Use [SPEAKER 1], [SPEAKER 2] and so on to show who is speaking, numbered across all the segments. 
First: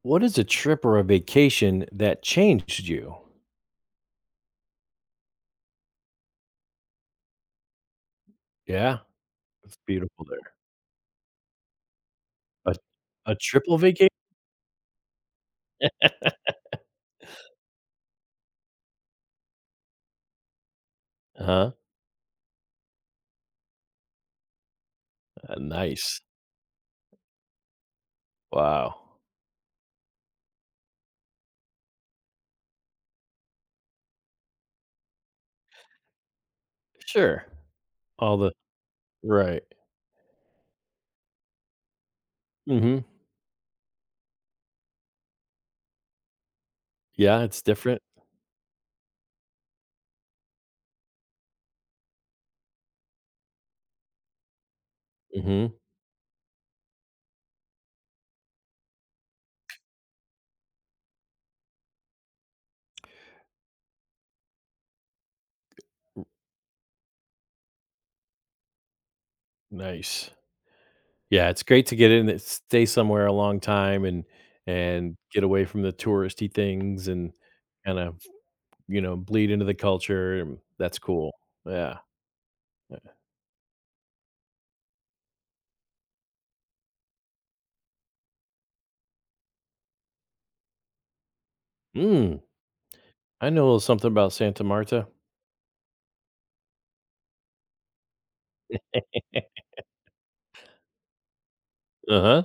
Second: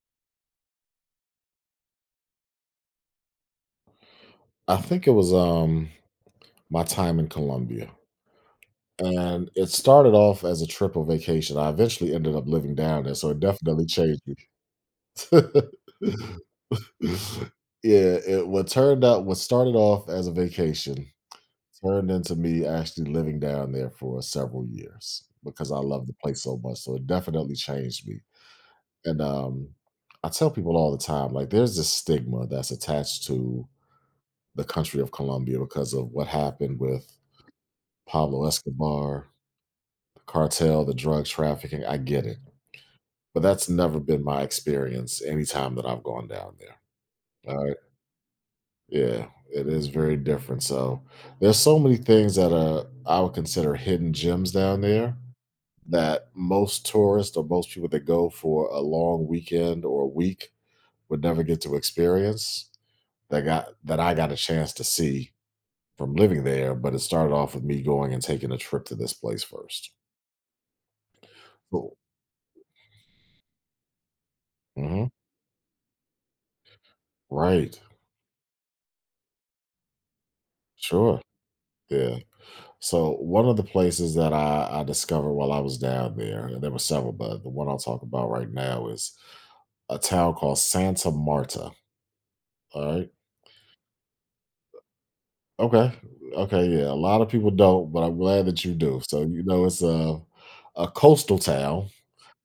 [SPEAKER 1] What is a trip or a vacation that changed you?
[SPEAKER 2] I think it was my time in Colombia.
[SPEAKER 1] Yeah,
[SPEAKER 2] And it
[SPEAKER 1] it's
[SPEAKER 2] started
[SPEAKER 1] beautiful
[SPEAKER 2] off
[SPEAKER 1] there.
[SPEAKER 2] as a triple vacation. I eventually ended up
[SPEAKER 1] A,
[SPEAKER 2] living down there, so
[SPEAKER 1] a
[SPEAKER 2] it
[SPEAKER 1] triple
[SPEAKER 2] definitely
[SPEAKER 1] vacation?
[SPEAKER 2] changed me. Yeah, it what turned out what started off as a vacation
[SPEAKER 1] Huh?
[SPEAKER 2] turned into me actually living down there for several years because I love the
[SPEAKER 1] Nice.
[SPEAKER 2] place so much. So it definitely changed me.
[SPEAKER 1] Wow.
[SPEAKER 2] And I tell people all the time, like there's this stigma that's attached to the country of Colombia because of what happened with
[SPEAKER 1] Sure. All
[SPEAKER 2] Pablo
[SPEAKER 1] the
[SPEAKER 2] Escobar,
[SPEAKER 1] right.
[SPEAKER 2] the cartel, the drug trafficking. I get it.
[SPEAKER 1] hmm
[SPEAKER 2] But that's never been my experience anytime that I've gone down there.
[SPEAKER 1] Yeah, it's
[SPEAKER 2] All right.
[SPEAKER 1] different.
[SPEAKER 2] Yeah, it is very different. So there's so many things that I would consider hidden gems down there
[SPEAKER 1] hmm
[SPEAKER 2] that most tourists or most people that go for a long weekend or a week would never get to experience, that I got a chance to see from living there. But it started off with me going and taking a trip to this place 1st.
[SPEAKER 1] Nice. Yeah, it's great to
[SPEAKER 2] Cool.
[SPEAKER 1] get in and stay somewhere a long time and
[SPEAKER 2] Mm-hmm.
[SPEAKER 1] get away from the touristy things and
[SPEAKER 2] Right.
[SPEAKER 1] kind of bleed into the culture. And That's
[SPEAKER 2] Sure.
[SPEAKER 1] cool. Yeah.
[SPEAKER 2] Yeah. So one of the places that I discovered while I was down there, and there were several, but the one I'll talk about right now is a town called Santa Marta.
[SPEAKER 1] Mm,
[SPEAKER 2] All right.
[SPEAKER 1] I know a little something about Santa Marta.
[SPEAKER 2] Okay. Okay. Yeah. A lot of people don't, but I'm glad that you do. So you
[SPEAKER 1] uh
[SPEAKER 2] know it's a coastal town,
[SPEAKER 1] huh.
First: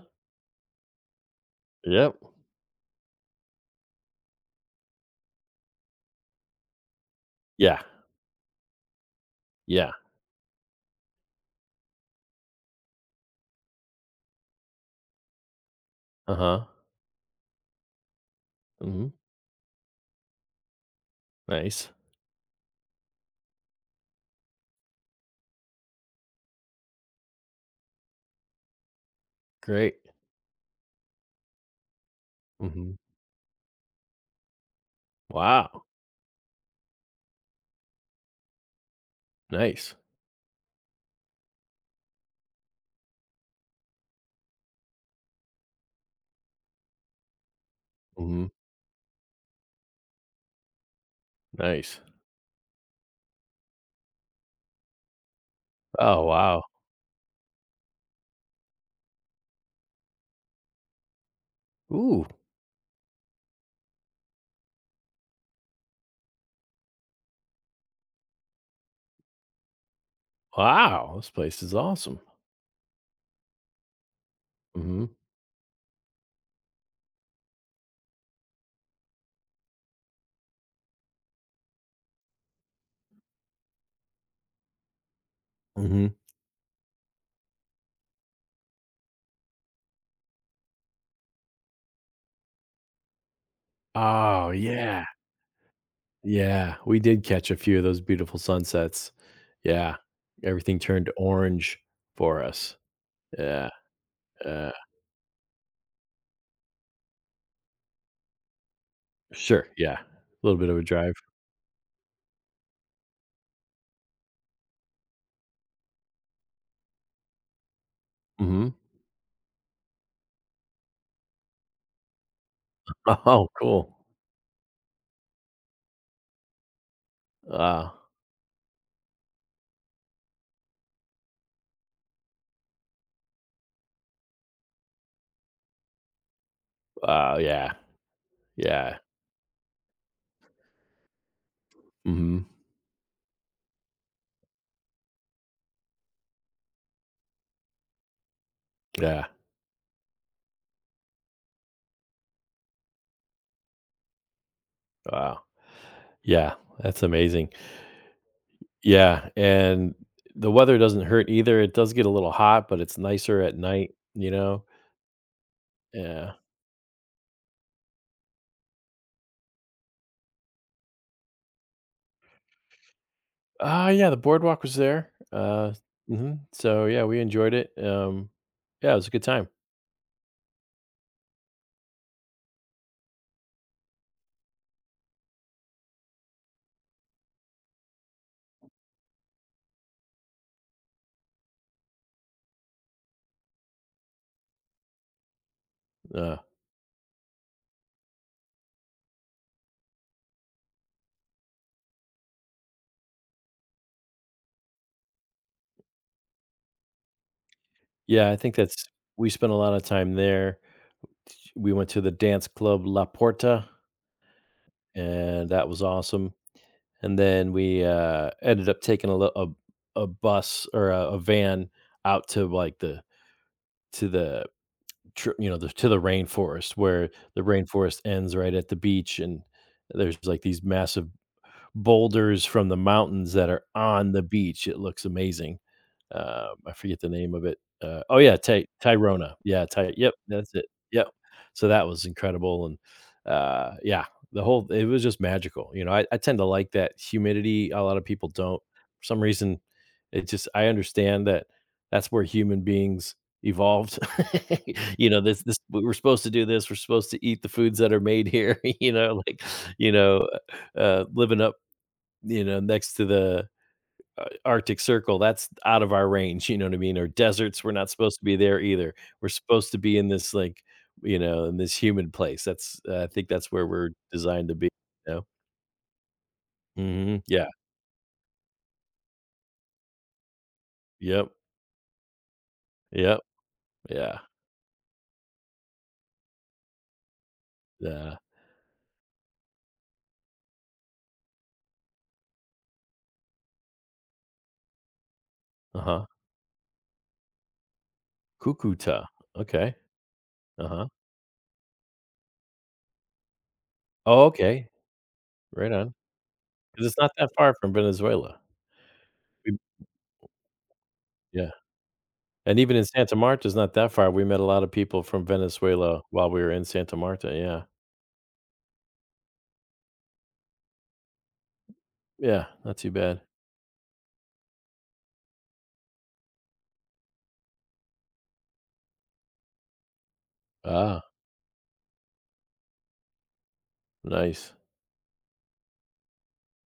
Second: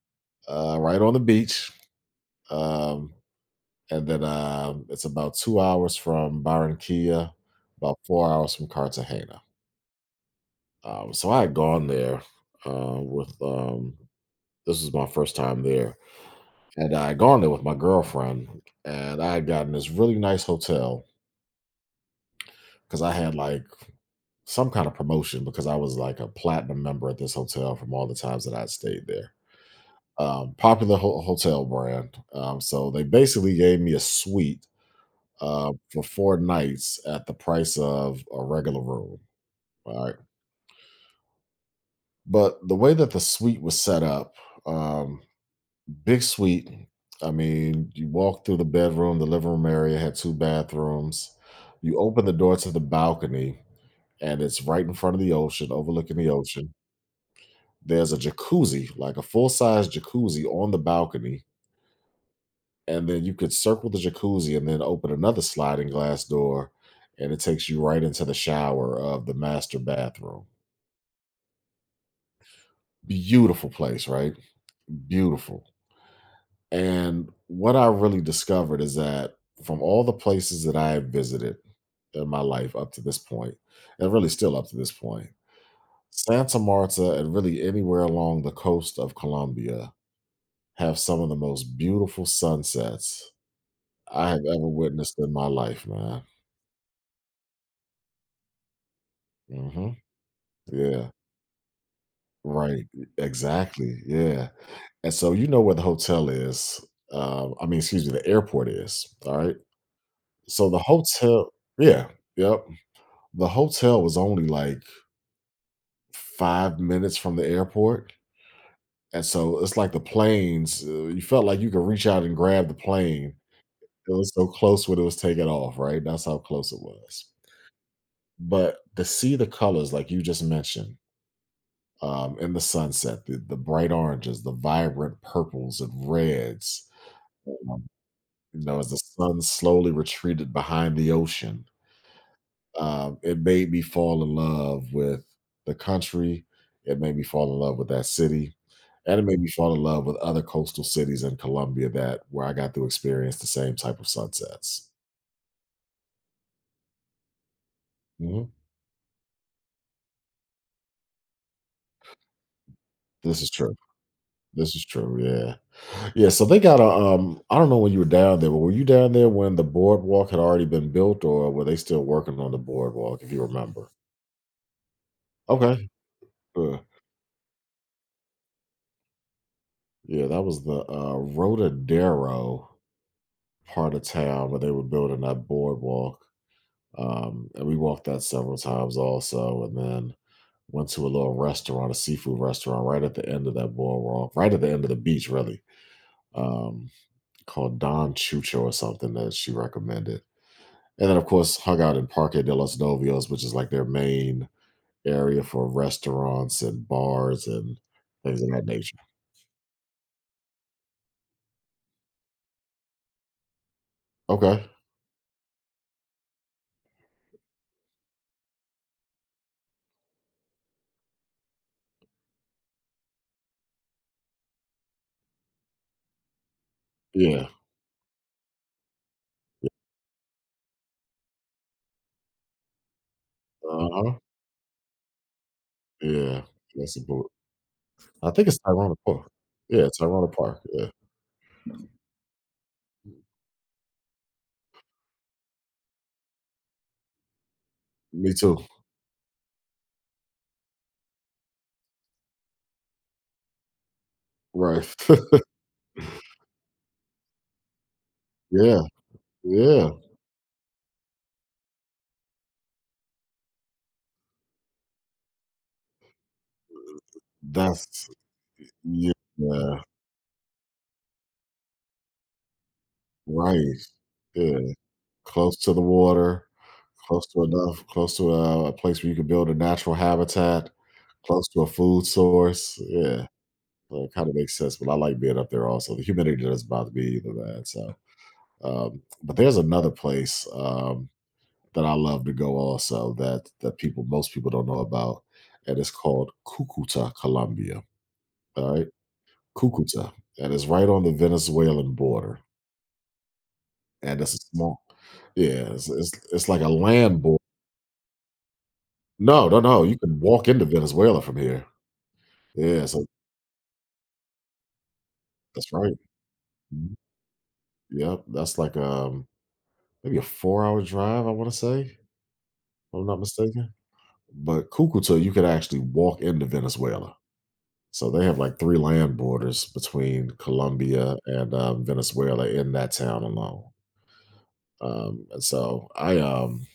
[SPEAKER 2] right on the beach.
[SPEAKER 1] Yep.
[SPEAKER 2] Um, and then it's about 2 hours from Barranquilla,
[SPEAKER 1] Yeah.
[SPEAKER 2] about 4 hours from Cartagena.
[SPEAKER 1] Yeah.
[SPEAKER 2] So I had gone there with this was my first time there,
[SPEAKER 1] Uh-huh.
[SPEAKER 2] and I had gone there with my girlfriend,
[SPEAKER 1] Mhm.
[SPEAKER 2] and I had gotten this really nice hotel
[SPEAKER 1] Nice.
[SPEAKER 2] because I had like some kind of promotion because I was like a platinum member at this hotel from all the times that I had stayed there.
[SPEAKER 1] Great.
[SPEAKER 2] Popular hotel brand. So
[SPEAKER 1] Mhm.
[SPEAKER 2] they basically gave me a suite,
[SPEAKER 1] Wow.
[SPEAKER 2] for 4 nights at the price of a regular room.
[SPEAKER 1] Nice.
[SPEAKER 2] All right. But the way that the suite was set up, um, big suite. I mean, you walk
[SPEAKER 1] Mhm.
[SPEAKER 2] through the bedroom, the living room area had two bathrooms. You
[SPEAKER 1] Nice.
[SPEAKER 2] open the door to the balcony, and it's right in front of the ocean, overlooking
[SPEAKER 1] Oh,
[SPEAKER 2] the
[SPEAKER 1] wow.
[SPEAKER 2] ocean. There's a jacuzzi, like a full size jacuzzi on the balcony.
[SPEAKER 1] Ooh.
[SPEAKER 2] And then you could circle the jacuzzi and then open another sliding glass door, and it takes you right into the shower of the master bathroom.
[SPEAKER 1] Wow. This place is awesome.
[SPEAKER 2] Beautiful place, right?
[SPEAKER 1] Mhm.
[SPEAKER 2] Beautiful. And what I really discovered is that from all the places that I have visited in my life up to this point, and really still up to this point,
[SPEAKER 1] Mhm.
[SPEAKER 2] Santa Marta and really anywhere along the coast of Colombia have some of the most beautiful sunsets I have
[SPEAKER 1] Oh,
[SPEAKER 2] ever
[SPEAKER 1] yeah.
[SPEAKER 2] witnessed in my life, man.
[SPEAKER 1] Yeah. We did catch a few of those beautiful sunsets.
[SPEAKER 2] Hmm.
[SPEAKER 1] Yeah. Everything
[SPEAKER 2] Yeah.
[SPEAKER 1] turned orange for us.
[SPEAKER 2] Right.
[SPEAKER 1] Yeah.
[SPEAKER 2] Exactly. Yeah.
[SPEAKER 1] Uh.
[SPEAKER 2] And so you know where the hotel is. Excuse me, the airport is. All right.
[SPEAKER 1] Sure. Yeah. A little bit
[SPEAKER 2] So
[SPEAKER 1] of
[SPEAKER 2] the
[SPEAKER 1] a drive.
[SPEAKER 2] hotel, yeah. Yep. The hotel was only like 5 minutes from the airport,
[SPEAKER 1] Mhm.
[SPEAKER 2] and so it's like the planes, you felt like you could reach out and grab the plane.
[SPEAKER 1] Oh, cool.
[SPEAKER 2] It was so close when it was taking off, right? That's how close it was.
[SPEAKER 1] Wow.
[SPEAKER 2] But to see the colors like you just mentioned, in the sunset, the bright oranges, the vibrant purples and reds,
[SPEAKER 1] Wow. Yeah.
[SPEAKER 2] um, you know, as
[SPEAKER 1] Yeah.
[SPEAKER 2] the sun slowly retreated behind the ocean.
[SPEAKER 1] Mhm.
[SPEAKER 2] It made me fall in love with the country. It made me fall in love with that city, and it
[SPEAKER 1] Yeah.
[SPEAKER 2] made me fall in love with other coastal cities in Colombia that where I got to experience the same type of sunsets.
[SPEAKER 1] Wow. Yeah, that's amazing.
[SPEAKER 2] Mhm.
[SPEAKER 1] Yeah, and the weather doesn't hurt either. It does get a little hot, but it's nicer
[SPEAKER 2] This is
[SPEAKER 1] at
[SPEAKER 2] true.
[SPEAKER 1] night, you know?
[SPEAKER 2] This is true. Yeah, yeah.
[SPEAKER 1] Yeah.
[SPEAKER 2] So they got a. I don't know when you were down there, but were you down there when the boardwalk had already been built, or were they still working on the boardwalk? If you
[SPEAKER 1] Ah,
[SPEAKER 2] remember.
[SPEAKER 1] yeah, the boardwalk was there.
[SPEAKER 2] Okay.
[SPEAKER 1] Mhm.
[SPEAKER 2] Good.
[SPEAKER 1] So, yeah, we enjoyed it. Yeah, it was a good time.
[SPEAKER 2] Yeah, that was the, Rodadero part of town where they were building that boardwalk. And we walked that several times also, and then went to a little restaurant, a seafood restaurant, right at the end of that boardwalk, right at the end of the beach, really,
[SPEAKER 1] Uh,
[SPEAKER 2] um, called Don Chucho or something that she recommended. And then, of course, hung out in Parque de los Novios, which is like their main area for restaurants and bars and
[SPEAKER 1] yeah, I
[SPEAKER 2] things of
[SPEAKER 1] think
[SPEAKER 2] that
[SPEAKER 1] that's
[SPEAKER 2] nature.
[SPEAKER 1] we spent a lot of time there. We went to the dance club La Porta,
[SPEAKER 2] Okay.
[SPEAKER 1] and that was awesome. And then we ended up taking a bus or a van out to like the to the to the rainforest where the
[SPEAKER 2] Yeah.
[SPEAKER 1] rainforest ends right at the beach, and there's, like, these massive boulders from the mountains that are
[SPEAKER 2] Uh
[SPEAKER 1] on
[SPEAKER 2] huh.
[SPEAKER 1] the beach. It looks amazing.
[SPEAKER 2] Yeah.
[SPEAKER 1] I
[SPEAKER 2] That's
[SPEAKER 1] forget
[SPEAKER 2] a
[SPEAKER 1] the
[SPEAKER 2] boot.
[SPEAKER 1] name of it. Oh
[SPEAKER 2] I
[SPEAKER 1] yeah,
[SPEAKER 2] think it's
[SPEAKER 1] Ty
[SPEAKER 2] Tyrone Park.
[SPEAKER 1] Tyrona. Yeah,
[SPEAKER 2] Yeah,
[SPEAKER 1] Ty yep,
[SPEAKER 2] Tyrone
[SPEAKER 1] that's
[SPEAKER 2] Park.
[SPEAKER 1] it.
[SPEAKER 2] Yeah.
[SPEAKER 1] Yep. So that was incredible, and, yeah, the whole it was just magical. You know, I tend to like that humidity, a lot of people
[SPEAKER 2] Me too.
[SPEAKER 1] don't. For some reason, it just I understand that that's where human beings evolved.
[SPEAKER 2] Right.
[SPEAKER 1] You know, this we are supposed to do this, we're supposed to eat the foods that are made here,
[SPEAKER 2] Yeah.
[SPEAKER 1] you know, like,
[SPEAKER 2] Yeah,
[SPEAKER 1] you know, living up, you know, next to the Arctic Circle, that's out of our range, you know what I mean? Or deserts, we're not
[SPEAKER 2] that's
[SPEAKER 1] supposed to be there either.
[SPEAKER 2] yeah,
[SPEAKER 1] We're supposed
[SPEAKER 2] yeah,
[SPEAKER 1] to be in this, like, you know, in this humid place. That's I think that's
[SPEAKER 2] right.
[SPEAKER 1] where we're designed to
[SPEAKER 2] Yeah,
[SPEAKER 1] be, you know?
[SPEAKER 2] close to the water,
[SPEAKER 1] Mhm.
[SPEAKER 2] close to
[SPEAKER 1] Yeah.
[SPEAKER 2] enough, close to a place where you can build a natural habitat,
[SPEAKER 1] Yep.
[SPEAKER 2] close to a food source.
[SPEAKER 1] Yep.
[SPEAKER 2] Yeah, so it
[SPEAKER 1] Yeah.
[SPEAKER 2] kind of makes sense. But I like being up there also. The humidity doesn't bother me either, man. So,
[SPEAKER 1] Yeah.
[SPEAKER 2] but there's another place, that I love to go also, that that people most people don't know about, and it's
[SPEAKER 1] Uh-huh.
[SPEAKER 2] called Cucuta, Colombia. All right,
[SPEAKER 1] Cucuta. Okay.
[SPEAKER 2] Cucuta, and it's
[SPEAKER 1] Uh-huh.
[SPEAKER 2] right on the Venezuelan border. And
[SPEAKER 1] Oh,
[SPEAKER 2] that's a
[SPEAKER 1] okay.
[SPEAKER 2] small,
[SPEAKER 1] Right
[SPEAKER 2] yeah, it's
[SPEAKER 1] on.
[SPEAKER 2] it's like a
[SPEAKER 1] Because it's not
[SPEAKER 2] land
[SPEAKER 1] that
[SPEAKER 2] border.
[SPEAKER 1] far from Venezuela.
[SPEAKER 2] No,
[SPEAKER 1] We
[SPEAKER 2] no, no, you can walk into Venezuela from
[SPEAKER 1] yeah.
[SPEAKER 2] here.
[SPEAKER 1] And even in
[SPEAKER 2] Yeah, so
[SPEAKER 1] Santa Marta is not that far. We met a lot of people from
[SPEAKER 2] that's right.
[SPEAKER 1] Venezuela while we were in Santa
[SPEAKER 2] Mhm.
[SPEAKER 1] Marta, yeah.
[SPEAKER 2] Yep, that's like, maybe a 4-hour drive, I wanna say, if
[SPEAKER 1] Yeah, not too
[SPEAKER 2] I'm
[SPEAKER 1] bad.
[SPEAKER 2] not mistaken. But Cucuta, you could actually walk into Venezuela. So they have, like, 3 land borders between
[SPEAKER 1] Ah,
[SPEAKER 2] Colombia and, Venezuela in that town alone.
[SPEAKER 1] nice.
[SPEAKER 2] And so I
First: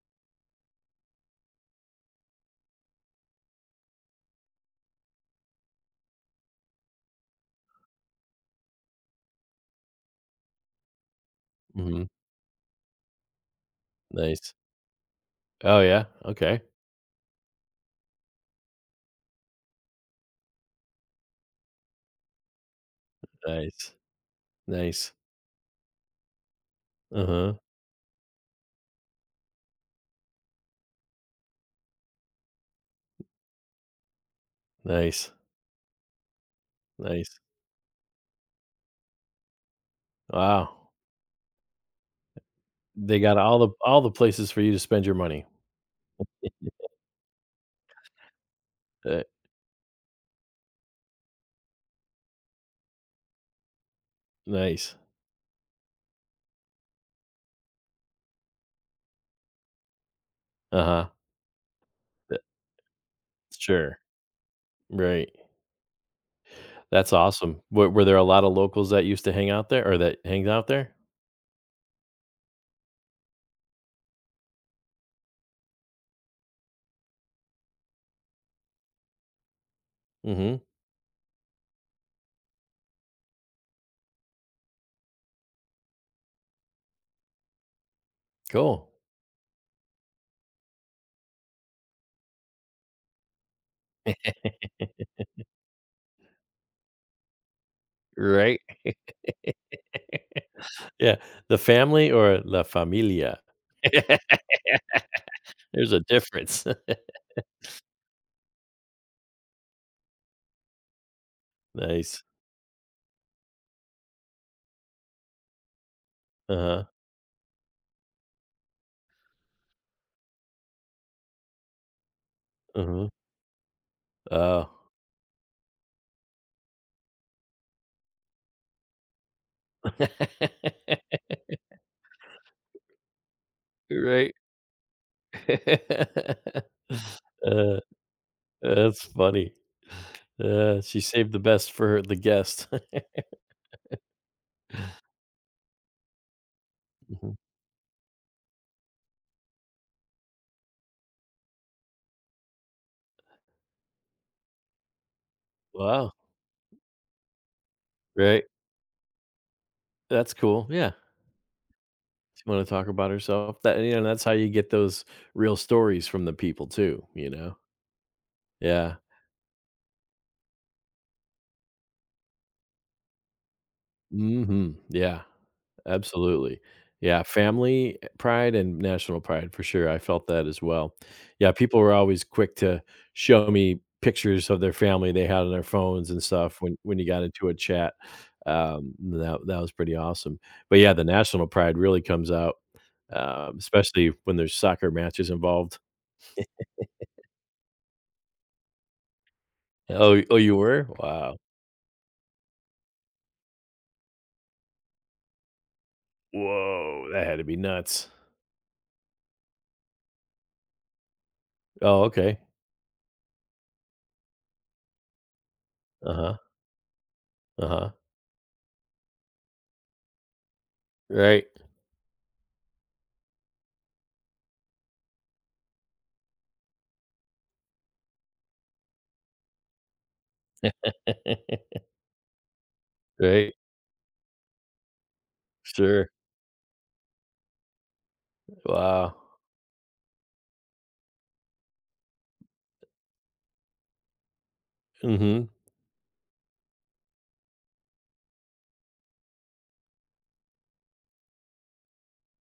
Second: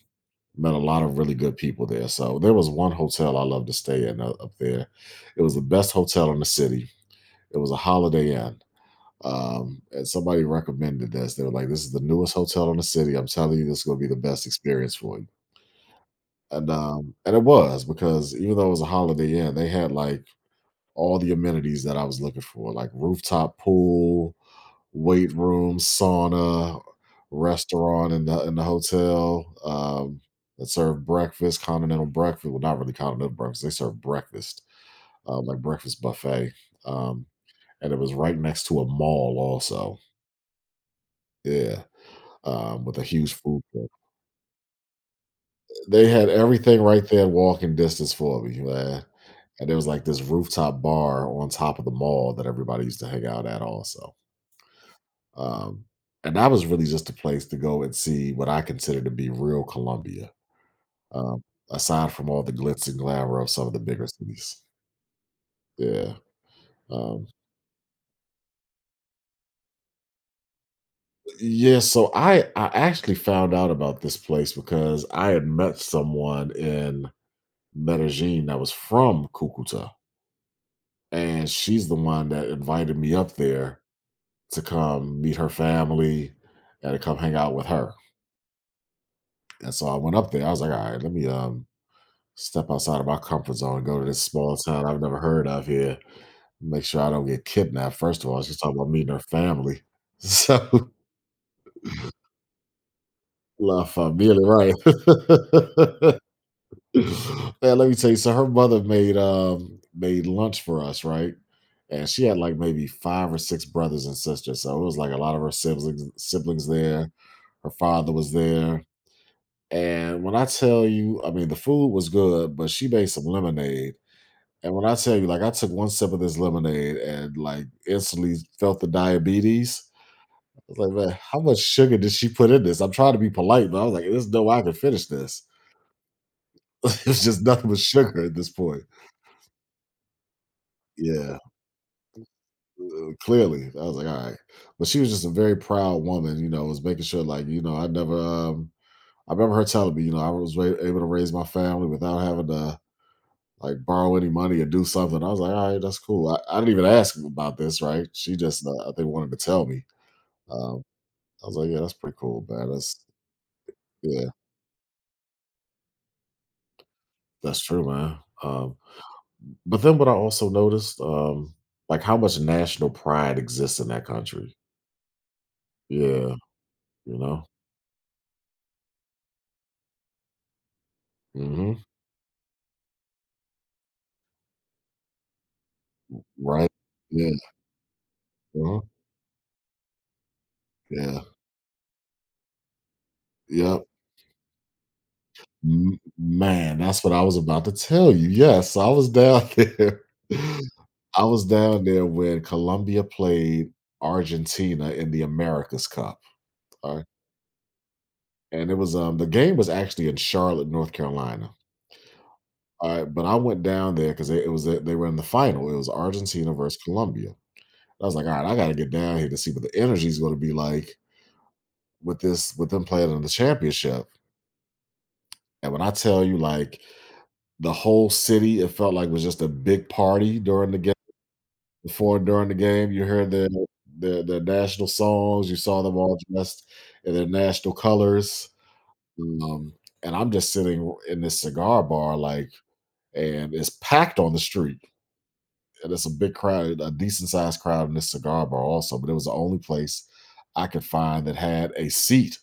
[SPEAKER 2] met a lot of really good people there. So there was one hotel I loved to stay in, up there. It was the best hotel in the city. It was a Holiday Inn. And somebody recommended this. They were like, "This is the
[SPEAKER 1] Mhm.
[SPEAKER 2] newest hotel in the city. I'm telling you, this is going to be the best
[SPEAKER 1] Nice.
[SPEAKER 2] experience for you."
[SPEAKER 1] Oh, yeah? Okay.
[SPEAKER 2] And it was because even though it was a Holiday Inn, they had like all the amenities that I was looking for, like rooftop
[SPEAKER 1] Nice.
[SPEAKER 2] pool,
[SPEAKER 1] Nice.
[SPEAKER 2] weight room, sauna,
[SPEAKER 1] Uh-huh.
[SPEAKER 2] restaurant in the hotel, that served breakfast, continental breakfast. Well, not really continental breakfast. They served breakfast,
[SPEAKER 1] Nice.
[SPEAKER 2] like breakfast buffet. Um,
[SPEAKER 1] Nice.
[SPEAKER 2] and it was right next to a mall, also.
[SPEAKER 1] Wow.
[SPEAKER 2] Yeah, with a
[SPEAKER 1] They
[SPEAKER 2] huge
[SPEAKER 1] got
[SPEAKER 2] food court.
[SPEAKER 1] all the places for you to spend your money.
[SPEAKER 2] They had everything right there, walking distance for me, man.
[SPEAKER 1] Uh,
[SPEAKER 2] And there was like this rooftop bar on top of the mall that everybody used to hang out at, also.
[SPEAKER 1] nice.
[SPEAKER 2] Um, and that was really just a place to go and see what I consider to be real Colombia,
[SPEAKER 1] Uh-huh.
[SPEAKER 2] um, aside from
[SPEAKER 1] Uh,
[SPEAKER 2] all the glitz and glamour of some of the
[SPEAKER 1] sure.
[SPEAKER 2] bigger cities.
[SPEAKER 1] Right.
[SPEAKER 2] Yeah.
[SPEAKER 1] That's
[SPEAKER 2] Um,
[SPEAKER 1] awesome. Were there a lot of locals that used to hang out there or that hangs out there?
[SPEAKER 2] yeah, so I actually found out about this place because I had met someone in Medellin that was from Cucuta,
[SPEAKER 1] Mhm.
[SPEAKER 2] and she's the one that invited me up there to come meet her family and to come hang out with her.
[SPEAKER 1] Cool.
[SPEAKER 2] And so I went up there. I was like, all right, let me, um, step outside of my comfort zone, go to this small town I've never heard of here. Make sure I don't get kidnapped. First of all, she's
[SPEAKER 1] Right?
[SPEAKER 2] talking about meeting her family. So,
[SPEAKER 1] Yeah. The family or la familia?
[SPEAKER 2] la familia, right?
[SPEAKER 1] There's a difference.
[SPEAKER 2] Man, let me tell you. So, her mother made made lunch for us, right? And
[SPEAKER 1] Nice.
[SPEAKER 2] she had like maybe five or six brothers and sisters. So it was like a lot of her siblings
[SPEAKER 1] Uh-huh.
[SPEAKER 2] there. Her father was there. And when I tell you, I mean, the food was good, but
[SPEAKER 1] Uh
[SPEAKER 2] she
[SPEAKER 1] huh.
[SPEAKER 2] made some lemonade.
[SPEAKER 1] Oh.
[SPEAKER 2] And when I tell you, like, I took one sip of this lemonade and like instantly felt the diabetes. I was like, man, how much sugar did she put in this? I'm trying to be polite, but I was like, there's
[SPEAKER 1] Right.
[SPEAKER 2] no way I can finish this. It's just nothing
[SPEAKER 1] Uh,
[SPEAKER 2] but sugar at this point.
[SPEAKER 1] that's funny. She saved
[SPEAKER 2] Yeah,
[SPEAKER 1] the best for her the guest.
[SPEAKER 2] clearly. I was like, all right. But she was just a very proud woman, you know, was making sure,
[SPEAKER 1] Mhm.
[SPEAKER 2] like, you know, I never, I remember her telling me, you know, I was able to raise my family without having to like borrow any money or do something. I was like, all right, that's
[SPEAKER 1] Wow,
[SPEAKER 2] cool. I didn't even ask about this, right? She
[SPEAKER 1] right?
[SPEAKER 2] just, I think, wanted to tell me.
[SPEAKER 1] That's cool,
[SPEAKER 2] Um,
[SPEAKER 1] yeah.
[SPEAKER 2] I was like, "Yeah, that's pretty
[SPEAKER 1] She
[SPEAKER 2] cool,
[SPEAKER 1] wanna
[SPEAKER 2] man,
[SPEAKER 1] talk
[SPEAKER 2] that's"
[SPEAKER 1] about herself. That you know, that's
[SPEAKER 2] yeah,
[SPEAKER 1] how you get those real stories from the people too, you know?
[SPEAKER 2] that's true, man,
[SPEAKER 1] Yeah.
[SPEAKER 2] but then what I also noticed, like, how much national pride exists in that country.
[SPEAKER 1] Mhm, yeah.
[SPEAKER 2] Yeah,
[SPEAKER 1] Absolutely.
[SPEAKER 2] you
[SPEAKER 1] Yeah,
[SPEAKER 2] know?
[SPEAKER 1] family pride and national pride for sure. I felt that as well. Yeah,
[SPEAKER 2] Mhm.
[SPEAKER 1] people were always quick to show me pictures of their family they had on their phones and stuff
[SPEAKER 2] Right.
[SPEAKER 1] when you got
[SPEAKER 2] Yeah,
[SPEAKER 1] into a chat.
[SPEAKER 2] uh
[SPEAKER 1] That was pretty awesome. But yeah, the
[SPEAKER 2] yeah,
[SPEAKER 1] national pride really comes out,
[SPEAKER 2] yep.
[SPEAKER 1] especially when there's soccer matches involved.
[SPEAKER 2] M man, that's what I was about to tell you, yes, I was down there.
[SPEAKER 1] Oh, you were?
[SPEAKER 2] I
[SPEAKER 1] Wow.
[SPEAKER 2] was down there when Colombia played Argentina in the America's Cup, alright,
[SPEAKER 1] Whoa, that had to be nuts.
[SPEAKER 2] and the game was actually in Charlotte, North Carolina.
[SPEAKER 1] Oh, okay.
[SPEAKER 2] Alright, but I went down there because it was they were in the final. It was
[SPEAKER 1] Uh huh.
[SPEAKER 2] Argentina versus Colombia.
[SPEAKER 1] Uh huh.
[SPEAKER 2] I was like, "Alright, I gotta get down here to see what the energy is gonna be like
[SPEAKER 1] Right.
[SPEAKER 2] with them playing in the championship." And when I tell you, like, the whole city, it felt like was just a big party during the game before and during the game. You heard their
[SPEAKER 1] right.
[SPEAKER 2] their their national songs, you saw them
[SPEAKER 1] Sure.
[SPEAKER 2] all dressed in their national colors,
[SPEAKER 1] Wow.
[SPEAKER 2] um, and I'm just sitting in this cigar bar, like and it's packed on the street.
[SPEAKER 1] Mhm.
[SPEAKER 2] And it's a big crowd, a decent sized crowd in this cigar bar also, but it was the only place I could find that had a seat.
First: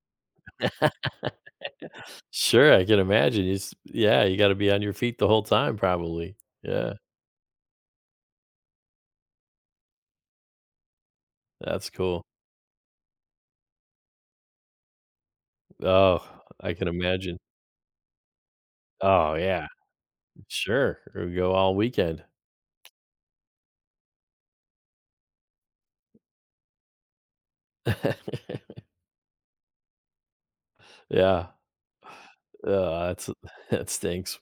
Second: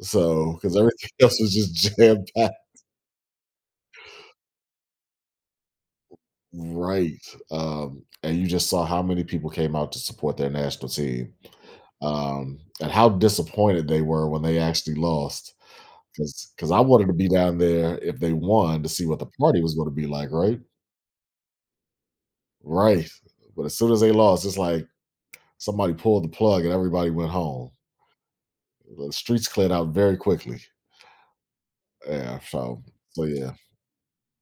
[SPEAKER 2] So, because everything else was just jam packed,
[SPEAKER 1] Sure, I can imagine. It's yeah, you gotta be on your feet the whole time probably. Yeah,
[SPEAKER 2] right? And you just saw how many people came out to support their national team,
[SPEAKER 1] that's cool.
[SPEAKER 2] and how disappointed they were when they actually lost.
[SPEAKER 1] Oh,
[SPEAKER 2] Because
[SPEAKER 1] I
[SPEAKER 2] I
[SPEAKER 1] can
[SPEAKER 2] wanted to be
[SPEAKER 1] imagine.
[SPEAKER 2] down there if they won to see what the
[SPEAKER 1] Oh,
[SPEAKER 2] party
[SPEAKER 1] yeah.
[SPEAKER 2] was going to be like, right?
[SPEAKER 1] Sure, or go all weekend.
[SPEAKER 2] Right. But as soon as they lost, it's like somebody pulled the plug and everybody went home. The streets cleared out very quickly.
[SPEAKER 1] Yeah.
[SPEAKER 2] Yeah, so
[SPEAKER 1] Oh,
[SPEAKER 2] so
[SPEAKER 1] that's
[SPEAKER 2] yeah.
[SPEAKER 1] that stinks.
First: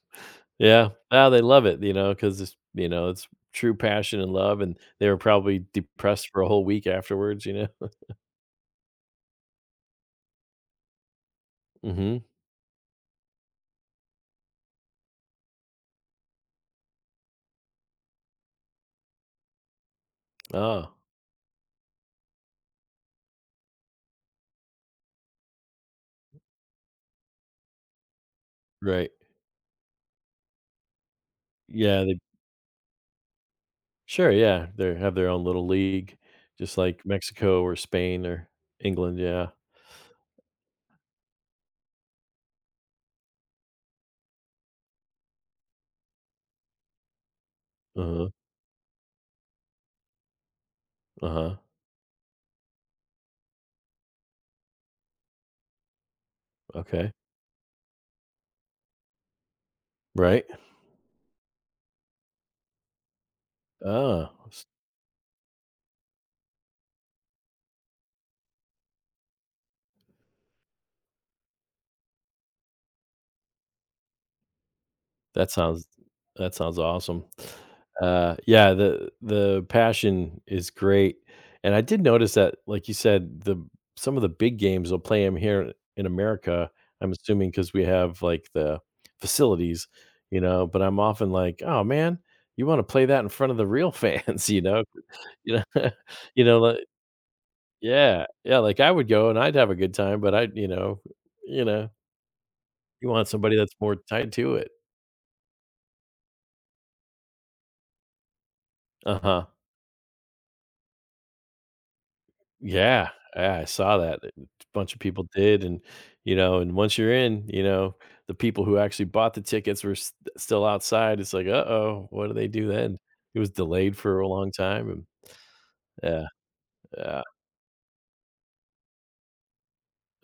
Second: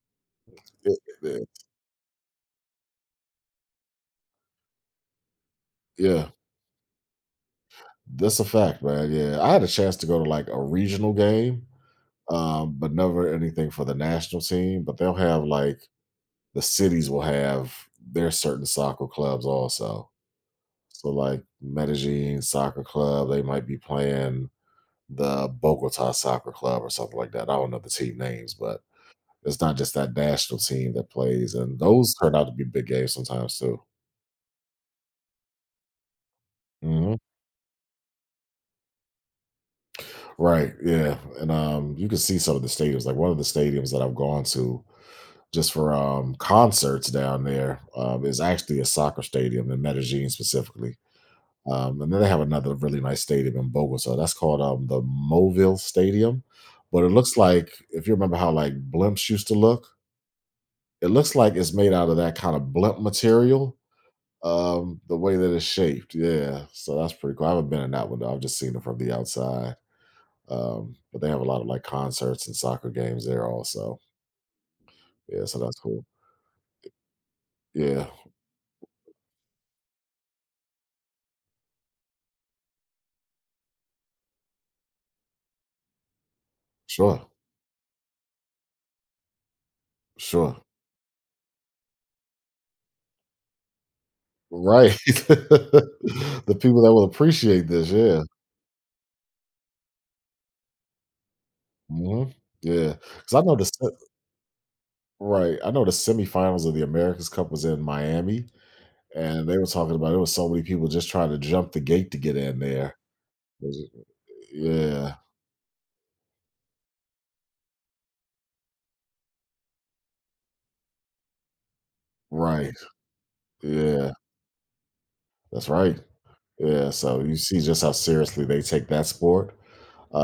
[SPEAKER 1] Yeah.
[SPEAKER 2] It
[SPEAKER 1] Ah, they
[SPEAKER 2] it
[SPEAKER 1] love it, you know, 'cause it's you know, it's true passion and love, and they were probably depressed
[SPEAKER 2] Yeah,
[SPEAKER 1] for a whole week afterwards, you know?
[SPEAKER 2] that's a fact, man, yeah. I had a chance to go to, like, a regional game,
[SPEAKER 1] Mhm.
[SPEAKER 2] but never anything for the national team, but they'll have, like the cities will have their certain soccer clubs also.
[SPEAKER 1] Oh,
[SPEAKER 2] So, like, Medellin Soccer Club, they might be playing the Bogota Soccer Club or something like that. I don't know the team names, but
[SPEAKER 1] right.
[SPEAKER 2] it's not just that national team that plays, and
[SPEAKER 1] Yeah,
[SPEAKER 2] those
[SPEAKER 1] they
[SPEAKER 2] turn out to be big games sometimes too.
[SPEAKER 1] Sure, yeah, they have their own little league, just like
[SPEAKER 2] Mhm.
[SPEAKER 1] Mexico or Spain or England, yeah.
[SPEAKER 2] Right, yeah, and, you can see some of the stadiums, like, one of the stadiums that I've gone to just for, concerts down there,
[SPEAKER 1] Uh-huh,
[SPEAKER 2] is actually a soccer stadium in Medellin specifically,
[SPEAKER 1] uh-huh,
[SPEAKER 2] and then they have another really nice stadium in Bogota, so that's called, the Movil Stadium, but it
[SPEAKER 1] okay,
[SPEAKER 2] looks like if you remember how, like, blimps used to look,
[SPEAKER 1] right.
[SPEAKER 2] it looks like it's made out of that kinda blimp material,
[SPEAKER 1] Oh, s
[SPEAKER 2] the way that it's shaped, yeah, so that's pretty cool, I haven't been in that one though, I've just seen it from the outside. But they have a lot of like concerts and soccer games there also. Yeah,
[SPEAKER 1] that
[SPEAKER 2] so that's
[SPEAKER 1] sounds
[SPEAKER 2] cool.
[SPEAKER 1] awesome.
[SPEAKER 2] Yeah,
[SPEAKER 1] Yeah, the passion is great, and I did notice that, like you said, the some of the big games will play them here in America, I'm
[SPEAKER 2] sure,
[SPEAKER 1] assuming because we have, like, the facilities, you
[SPEAKER 2] sure.
[SPEAKER 1] know, but I'm often like, "Oh, man, you wanna play that in front of the real fans," you know?
[SPEAKER 2] Right.
[SPEAKER 1] You know you
[SPEAKER 2] The
[SPEAKER 1] know, like
[SPEAKER 2] people that will appreciate this, yeah.
[SPEAKER 1] yeah, like, I would go and I'd have a good time, but I you know you know,
[SPEAKER 2] Mhm.
[SPEAKER 1] you want
[SPEAKER 2] Because I know
[SPEAKER 1] somebody
[SPEAKER 2] the
[SPEAKER 1] that's
[SPEAKER 2] se
[SPEAKER 1] more tied to it.
[SPEAKER 2] right, I know the semifinals of the America's Cup was in Miami,
[SPEAKER 1] Uh-huh.
[SPEAKER 2] and they were talking about it was so many people just trying to jump the gate to get in there.
[SPEAKER 1] Yeah, yeah, I
[SPEAKER 2] It was
[SPEAKER 1] saw that, a bunch of
[SPEAKER 2] Yeah,
[SPEAKER 1] people did, and, you know, and once you're in, you know, the people who actually bought the tickets were s still outside, it's like, "Uh-oh, what do they do
[SPEAKER 2] right,
[SPEAKER 1] then?" It was delayed
[SPEAKER 2] yeah,
[SPEAKER 1] for a long time, and
[SPEAKER 2] that's right.
[SPEAKER 1] yeah,
[SPEAKER 2] Yeah,
[SPEAKER 1] yeah,
[SPEAKER 2] so
[SPEAKER 1] yeah,
[SPEAKER 2] you see just how seriously they take that sport.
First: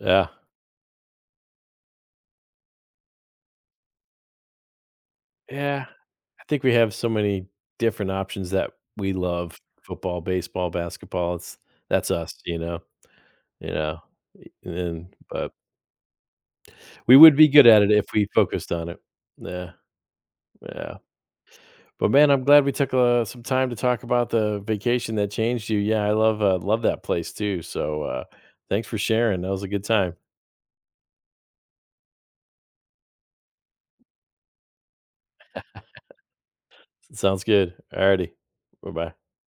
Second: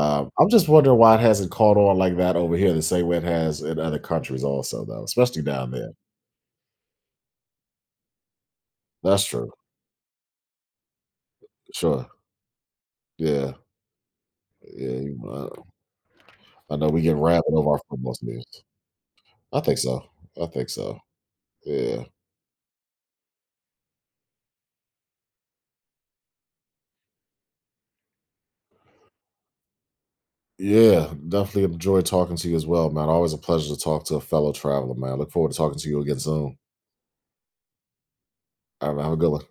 [SPEAKER 1] yeah.
[SPEAKER 2] I'm just wondering why it hasn't caught on like that over here the same way it has in other countries also, though, especially down
[SPEAKER 1] Yeah.
[SPEAKER 2] there.
[SPEAKER 1] I think we have so many different options that we
[SPEAKER 2] That's true.
[SPEAKER 1] love, football, baseball, basketball, it's
[SPEAKER 2] Sure.
[SPEAKER 1] that's us, you know?
[SPEAKER 2] Yeah.
[SPEAKER 1] You know? E and
[SPEAKER 2] Yeah.
[SPEAKER 1] then, but
[SPEAKER 2] I know we get
[SPEAKER 1] we would be
[SPEAKER 2] rabid
[SPEAKER 1] good
[SPEAKER 2] over our
[SPEAKER 1] at it if
[SPEAKER 2] football
[SPEAKER 1] we
[SPEAKER 2] teams.
[SPEAKER 1] focused on it.
[SPEAKER 2] I
[SPEAKER 1] Yeah,
[SPEAKER 2] think so. I think
[SPEAKER 1] yeah.
[SPEAKER 2] so. Yeah.
[SPEAKER 1] But man, I'm glad we took, some time to talk about the vacation that changed you. Yeah, I love, love that place too, so, thanks for sharing, that was a good time.
[SPEAKER 2] Yeah. Definitely enjoyed talking to you as well, man. Always a pleasure to talk to a fellow traveler, man. Look forward to talking to you again soon.
[SPEAKER 1] Sounds good. Alrighty.
[SPEAKER 2] All right, man.
[SPEAKER 1] Bye-bye.
[SPEAKER 2] Have a good one.